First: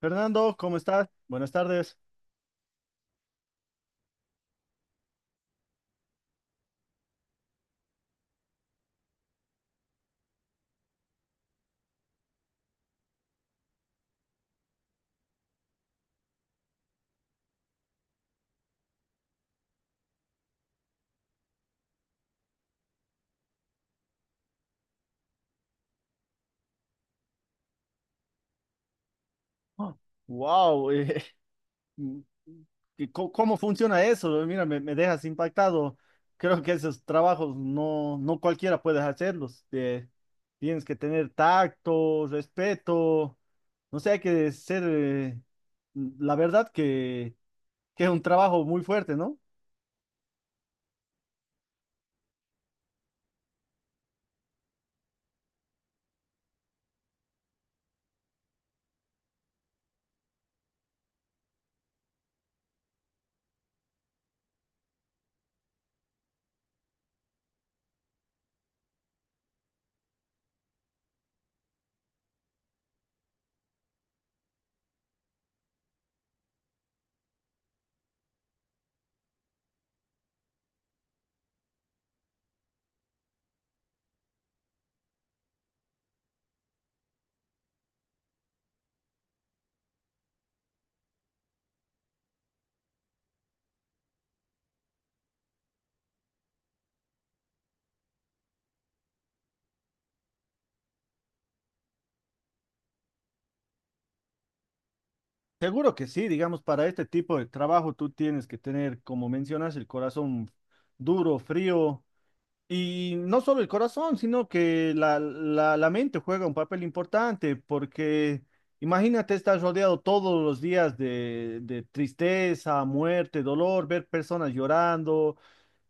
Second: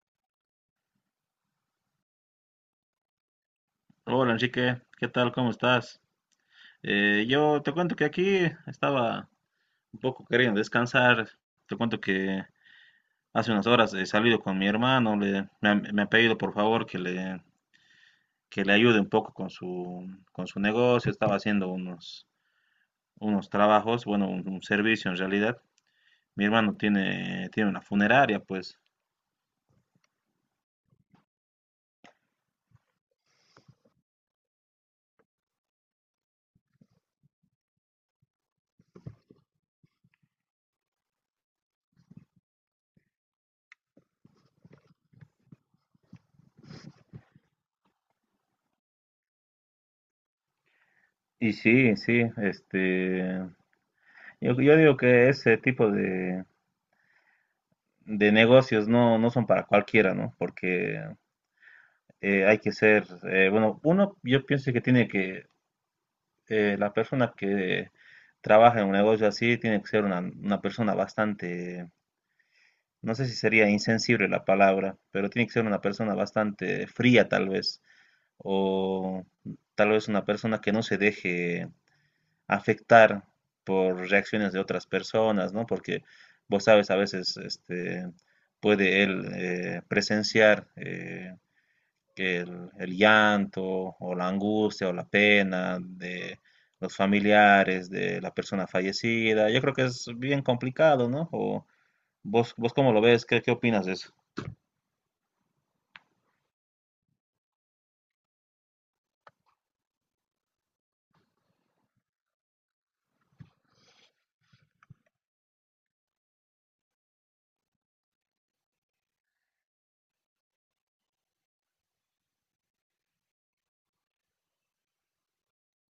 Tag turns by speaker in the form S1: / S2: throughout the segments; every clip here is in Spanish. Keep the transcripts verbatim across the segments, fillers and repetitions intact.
S1: Fernando, ¿cómo estás? Buenas tardes.
S2: Hola Enrique, ¿qué tal? ¿Cómo estás? Eh, yo te cuento que aquí estaba un poco queriendo descansar. Te cuento que hace unas horas he salido con mi hermano. Le- me, ha, me ha pedido por favor que le, que le ayude un poco con su, con su negocio. Estaba haciendo unos, unos trabajos, bueno, un, un servicio en realidad. Mi hermano tiene, tiene una funeraria, pues.
S1: Wow, ¿cómo, cómo funciona eso? Eh, Mira, me, me dejas impactado. Creo que esos trabajos no, no cualquiera puede hacerlos. Eh, tienes que tener tacto, respeto. No sé, hay que ser, eh, la verdad que, que es un trabajo muy fuerte, ¿no?
S2: Y sí, sí, este, yo, yo digo que ese tipo de, de negocios no, no son para cualquiera, ¿no? Porque eh, hay que ser, eh, bueno, uno, yo pienso que tiene que, eh, la persona que trabaja en un negocio así tiene que ser una, una persona bastante, no sé si sería insensible la palabra, pero tiene que ser una persona bastante fría tal vez, o tal vez una persona que no se deje afectar por reacciones de otras personas, ¿no? Porque vos sabes, a veces este, puede él eh, presenciar eh, que el, el llanto o la angustia o la pena de los familiares de la persona fallecida. Yo creo que es bien complicado, ¿no? O vos, vos cómo lo ves, ¿qué, qué opinas de eso?
S1: Seguro que sí, digamos, para este tipo de trabajo tú tienes que tener, como mencionas, el corazón duro, frío. Y no solo el corazón, sino que la, la, la mente juega un papel importante, porque imagínate estar rodeado todos los días de, de tristeza, muerte, dolor, ver personas llorando.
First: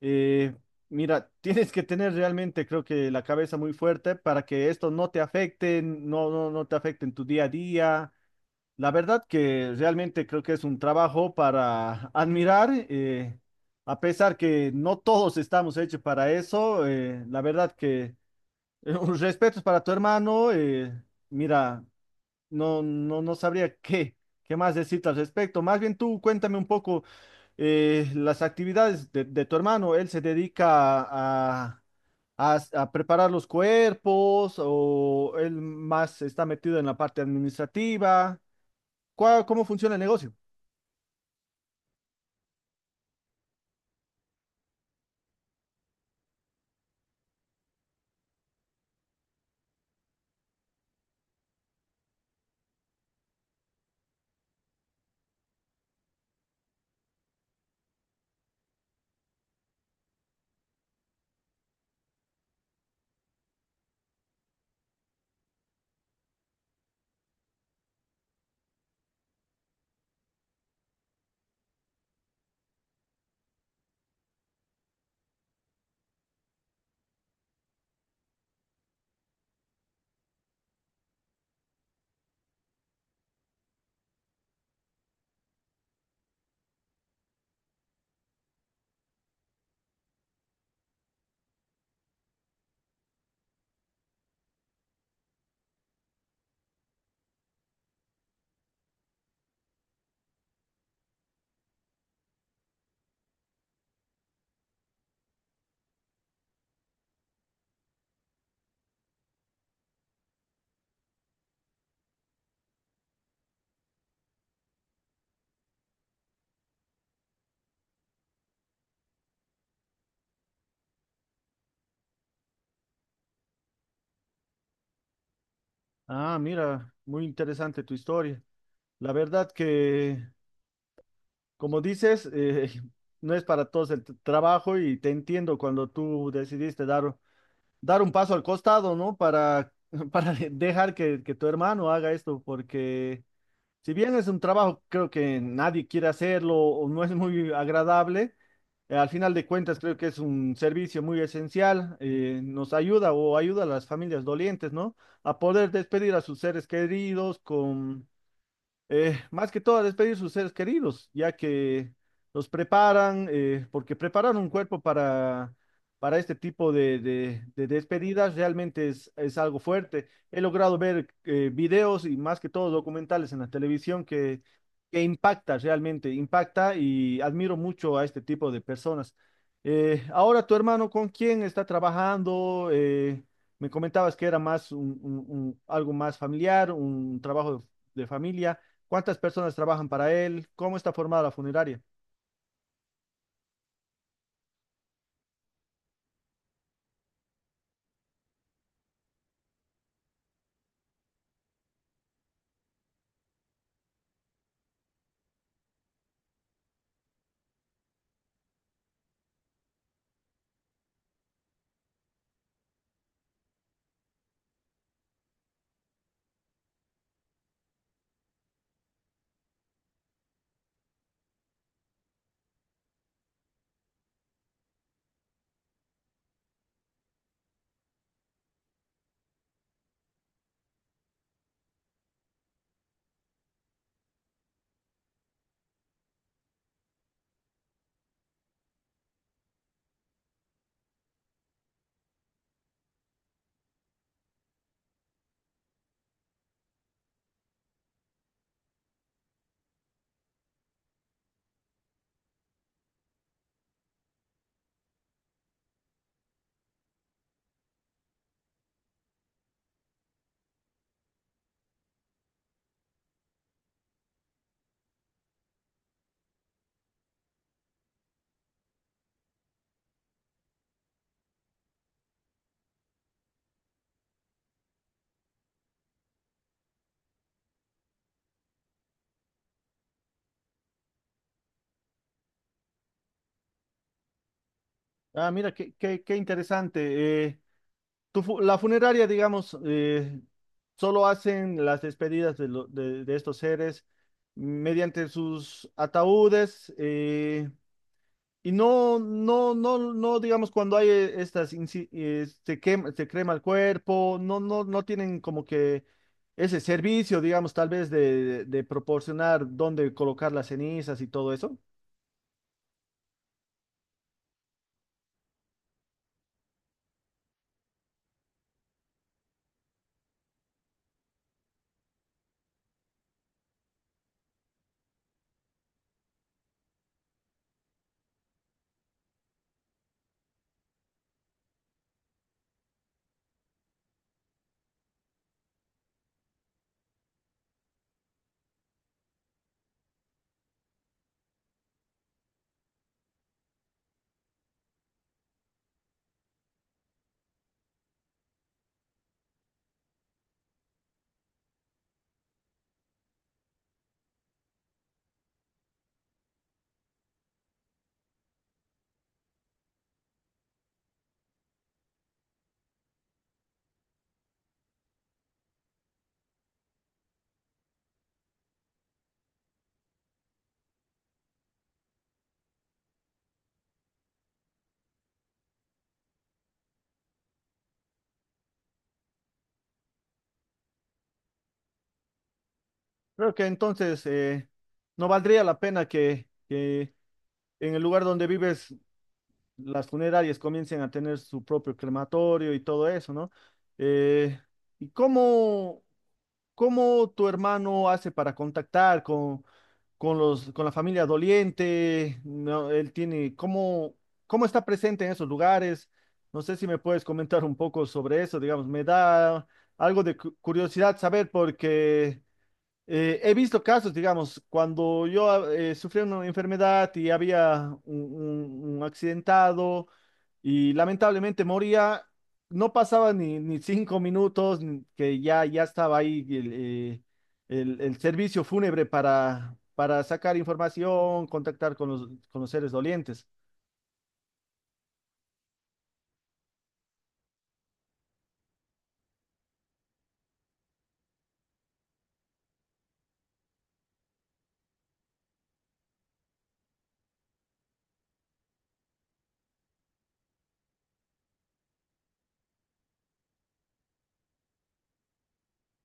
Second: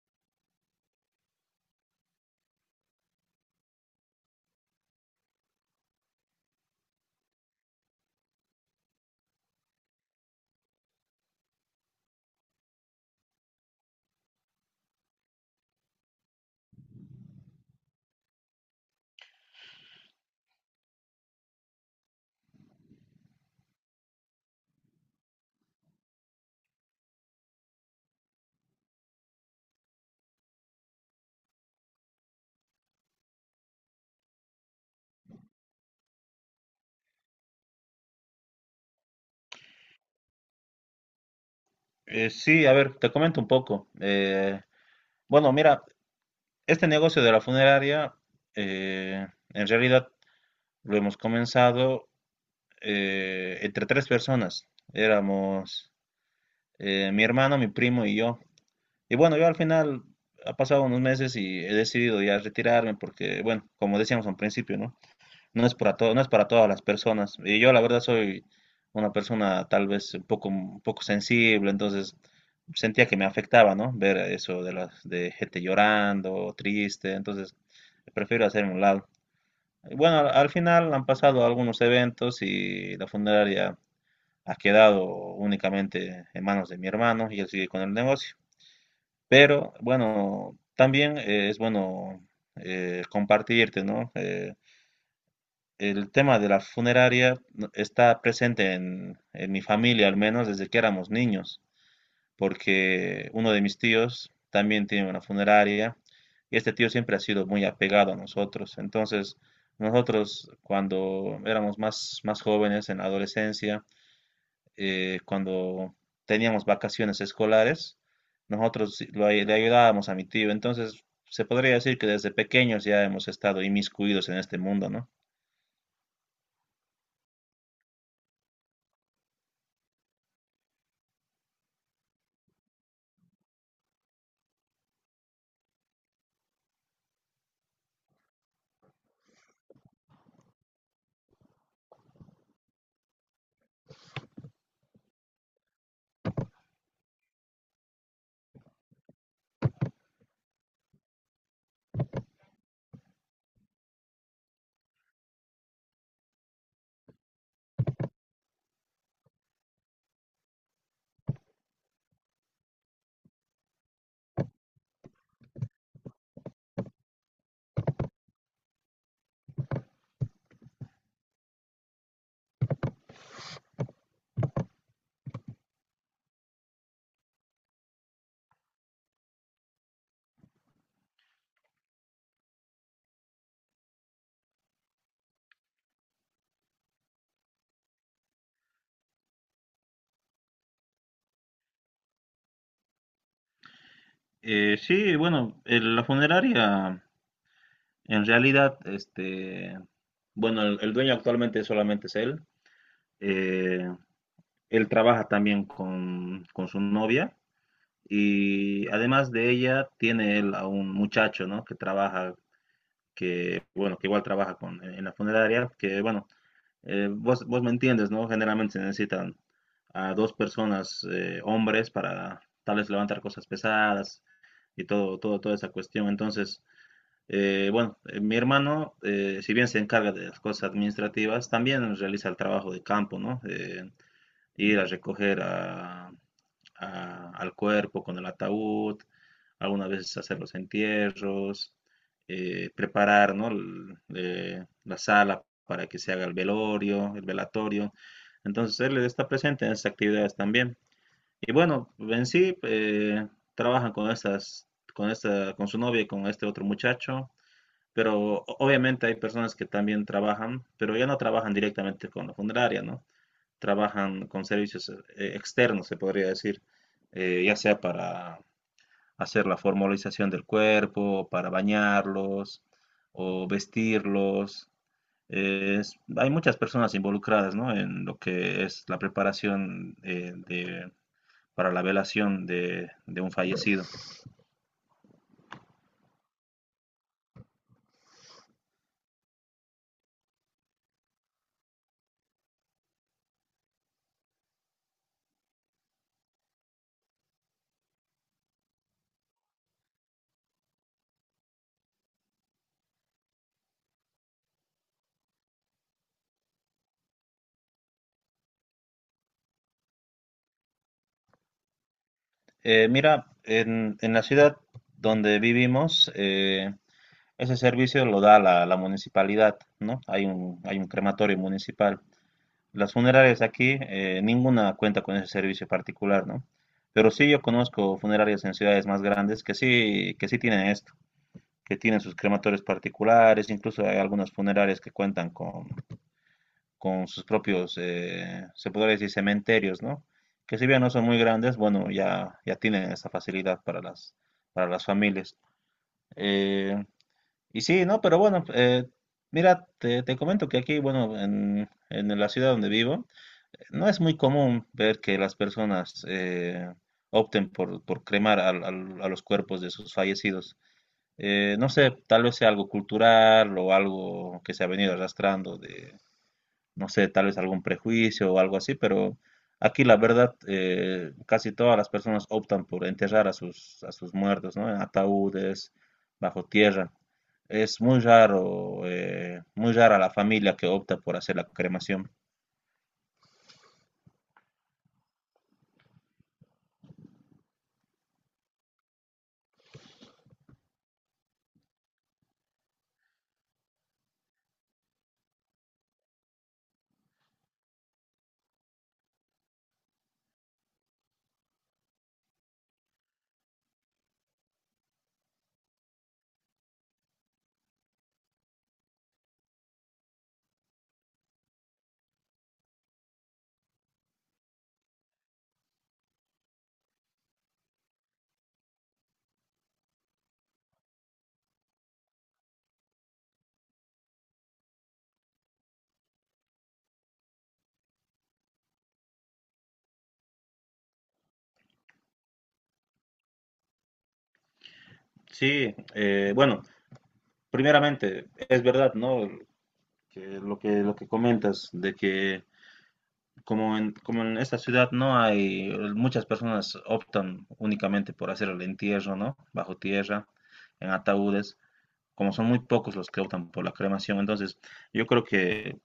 S1: eh, mira, tienes que tener realmente, creo que la cabeza muy fuerte para que esto no te afecte, no, no, no te afecte en tu día a día. La verdad que realmente creo que es un trabajo para admirar, eh, a pesar que no todos estamos hechos para eso, eh, la verdad que eh, un respeto para tu hermano, eh, mira, no, no, no sabría qué, qué más decirte al respecto. Más bien tú cuéntame un poco eh, las actividades de, de tu hermano. Él se dedica a, a, a preparar los cuerpos, o él más está metido en la parte administrativa. ¿Cuá- ¿Cómo funciona el negocio?
S2: Eh, sí, a ver, te comento un poco. Eh, bueno, mira, este negocio de la funeraria, eh, en realidad lo hemos comenzado eh, entre tres personas. Éramos eh, mi hermano, mi primo y yo. Y bueno, yo al final ha pasado unos meses y he decidido ya retirarme porque, bueno, como decíamos al principio, ¿no? No es para todo, no es para todas las personas. Y yo la verdad soy una persona tal vez un poco, un poco sensible, entonces sentía que me afectaba, ¿no? Ver eso de las de gente llorando, triste, entonces prefiero hacerme a un lado. Y bueno, al, al final han pasado algunos eventos y la funeraria ha quedado únicamente en manos de mi hermano y él sigue con el negocio. Pero bueno, también eh, es bueno eh, compartirte, ¿no? Eh, el tema de la funeraria no- está presente en, en mi familia, al menos desde que éramos niños, porque uno de mis tíos también tiene una funeraria y este tío siempre ha sido muy apegado a nosotros. Entonces, nosotros cuando éramos más, más jóvenes, en la adolescencia, eh, cuando teníamos vacaciones escolares, nosotros lo ay- le ayudábamos a mi tío. Entonces, se podría decir que desde pequeños ya hemos estado inmiscuidos en este mundo, ¿no?
S1: Ah, mira, muy interesante tu historia. La verdad que, como dices, eh, no es para todos el t- trabajo, y te entiendo cuando tú decidiste dar, dar un paso al costado, ¿no? Para, para dejar que, que tu hermano haga esto, porque si bien es un trabajo creo que nadie quiere hacerlo o no es muy agradable, eh, al final de cuentas creo que es un servicio muy esencial. Eh, nos ayuda o ayuda a las familias dolientes, ¿no? A poder despedir a sus seres queridos con eh, más que todo a despedir sus seres queridos, ya que los preparan, eh, porque preparar un cuerpo para, para este tipo de, de- de despedidas realmente es, es algo fuerte. He logrado ver eh, videos y más que todo documentales en la televisión que, que impacta realmente. Impacta, y admiro mucho a este tipo de personas. Eh, ahora tu hermano, ¿con quién está trabajando? Eh, me comentabas que era más un, un- un- algo más familiar, un trabajo de de familia. ¿Cuántas personas trabajan para él? ¿Cómo está formada la funeraria?
S2: Eh, sí, bueno, el- la funeraria, en realidad, este, bueno, el, el dueño actualmente solamente es él. Eh, Él trabaja también con, con su novia y además de ella tiene él a un muchacho, ¿no? Que trabaja, que, bueno, que igual trabaja con, en la funeraria, que, bueno, Eh, vos, vos me entiendes, ¿no? Generalmente se necesitan a dos personas, eh, hombres, para tal vez levantar cosas pesadas y todo, todo, toda esa cuestión. Entonces, eh, bueno, eh, mi hermano, eh, si bien se encarga de las cosas administrativas, también realiza el trabajo de campo, ¿no? Eh, ir a recoger a- a- al cuerpo con el ataúd, algunas veces hacer los entierros, eh, preparar, ¿no? l- eh, la sala para que se haga el velorio, el velatorio. Entonces él está presente en esas actividades también. Y bueno, en sí eh, trabajan con estas, con esta, con su novia y con este otro muchacho. Pero o- obviamente hay personas que también trabajan, pero ya no trabajan directamente con la funeraria, ¿no? Trabajan con servicios eh, externos, se podría decir, eh, ya sea para hacer la formalización del cuerpo, para bañarlos o vestirlos. Eh, Es- hay muchas personas involucradas, ¿no? En lo que es la preparación eh, de- para la velación de, de un fallecido.
S1: Ah, mira, qué, qué, qué interesante. Eh, tu fu- la funeraria, digamos, eh, solo hacen las despedidas de, lo- de- de estos seres mediante sus ataúdes, eh, y no, no, no, no, digamos, cuando hay eh, estas, inci- eh, se quema, se crema el cuerpo, no, no, no tienen como que ese servicio, digamos, tal vez de, de de proporcionar dónde colocar las cenizas y todo eso.
S2: Eh, mira, en, en la ciudad donde vivimos, eh, ese servicio lo da la, la municipalidad, ¿no? Hay un, hay un crematorio municipal. Las funerarias aquí, eh, ninguna cuenta con ese servicio particular, ¿no? Pero sí yo conozco funerarias en ciudades más grandes que sí, que sí tienen esto, que tienen sus crematorios particulares, incluso hay algunas funerarias que cuentan con, con sus propios, eh, se podría decir, cementerios, ¿no? Que si bien no son muy grandes, bueno, ya, ya tienen esa facilidad para las, para las familias. Eh, y sí, ¿no? Pero bueno, eh, mira, te, te comento que aquí, bueno, en, en la ciudad donde vivo, no es muy común ver que las personas eh, opten por, por cremar al- al- a los cuerpos de sus fallecidos. Eh, no sé, tal vez sea algo cultural o algo que se ha venido arrastrando de, no sé, tal vez algún prejuicio o algo así, pero aquí la verdad, eh, casi todas las personas optan por enterrar a sus, a sus muertos, ¿no? En ataúdes, bajo tierra. Es muy raro, eh, muy rara la familia que opta por hacer la cremación.
S1: Creo que entonces eh, no valdría la pena que, que en el lugar donde vives las funerarias comiencen a tener su propio crematorio y todo eso, ¿no? Eh, ¿y cómo, cómo tu hermano hace para contactar con, con los, con la familia doliente? No, él tiene, ¿cómo, cómo está presente en esos lugares? No sé si me puedes comentar un poco sobre eso. Digamos, me da algo de cu- curiosidad saber porque... Eh, he visto casos, digamos, cuando yo eh, sufrí una enfermedad y había un, un- un accidentado y lamentablemente moría, no pasaba ni, ni cinco minutos ni- que ya, ya estaba ahí el, eh, el- el servicio fúnebre para, para sacar información, contactar con los, con los seres dolientes.
S2: Sí, eh, bueno, primeramente, es verdad, ¿no? Que lo que lo que comentas de que como en, como en esta ciudad no hay muchas personas optan únicamente por hacer el entierro, ¿no? Bajo tierra, en ataúdes, como son muy pocos los que optan por la cremación, entonces yo creo que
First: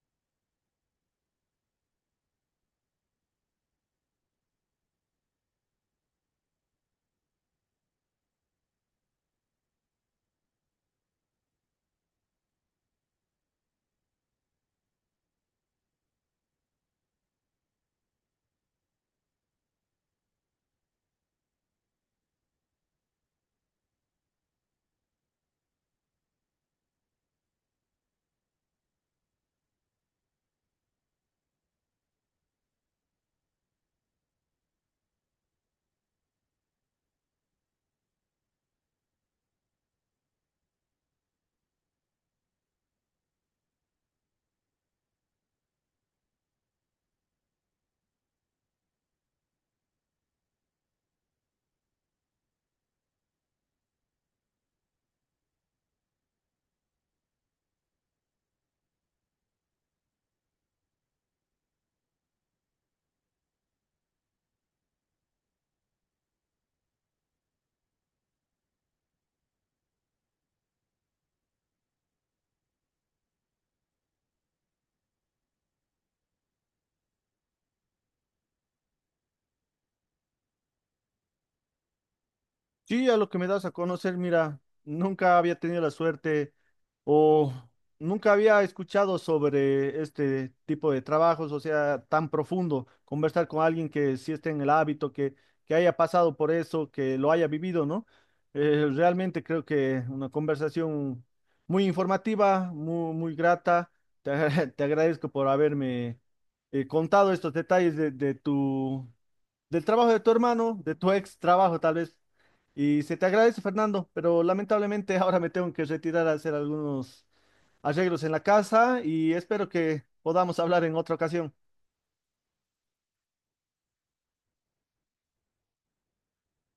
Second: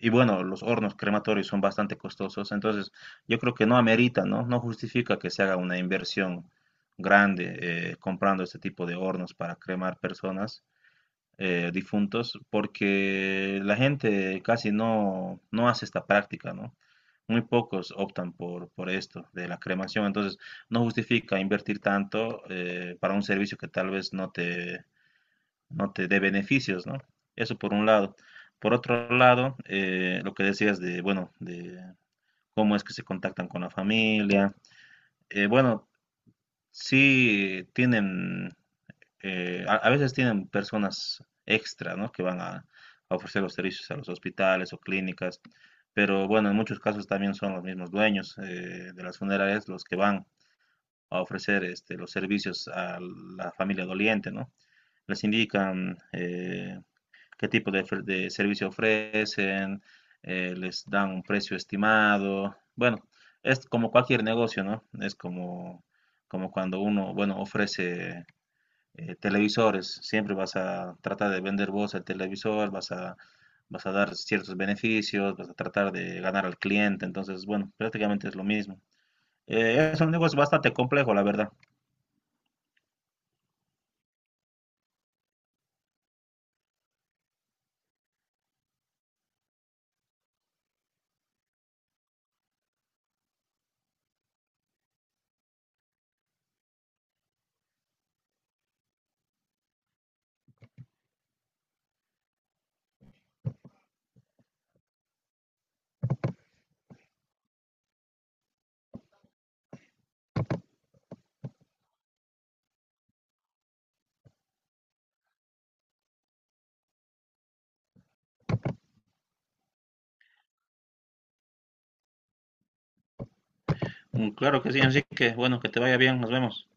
S2: y bueno, los hornos crematorios son bastante costosos, entonces yo creo que no amerita, ¿no? No justifica que se haga una inversión grande eh, comprando este tipo de hornos para cremar personas eh, difuntos porque la gente casi no, no hace esta práctica, ¿no? Muy pocos optan por, por esto de la cremación, entonces no justifica invertir tanto eh, para un servicio que tal vez no te, no te dé beneficios, ¿no? Eso por un lado. Por otro lado, eh, lo que decías de, bueno, de cómo es que se contactan con la familia. Eh, bueno, sí tienen eh, a, a veces tienen personas extra, ¿no? Que van a, a ofrecer los servicios a los hospitales o clínicas, pero bueno, en muchos casos también son los mismos dueños eh, de las funerarias los que van a ofrecer este, los servicios a la familia doliente, ¿no? Les indican eh, qué tipo de, de servicio ofrecen, eh, les dan un precio estimado. Bueno, es como cualquier negocio, ¿no? Es como, como cuando uno, bueno, ofrece eh, televisores. Siempre vas a tratar de vender vos el televisor, vas a, vas a dar ciertos beneficios, vas a tratar de ganar al cliente. Entonces, bueno, prácticamente es lo mismo. Eh, es un negocio bastante complejo, la verdad.
S1: Sí, a lo que me das a conocer, mira, nunca había tenido la suerte o nunca había escuchado sobre este tipo de trabajos, o sea, tan profundo, conversar con alguien que sí esté en el hábito, que, que haya pasado por eso, que lo haya vivido, ¿no? Eh, realmente creo que una conversación muy informativa, muy, muy grata. Te, agra- te agradezco por haberme eh, contado estos detalles de, de tu del trabajo de tu hermano, de tu ex trabajo tal vez. Y se te agradece, Fernando, pero lamentablemente ahora me tengo que retirar a hacer algunos arreglos en la casa, y espero que podamos hablar en otra ocasión.
S2: Mm, claro que sí, así que bueno, que te vaya bien, nos vemos.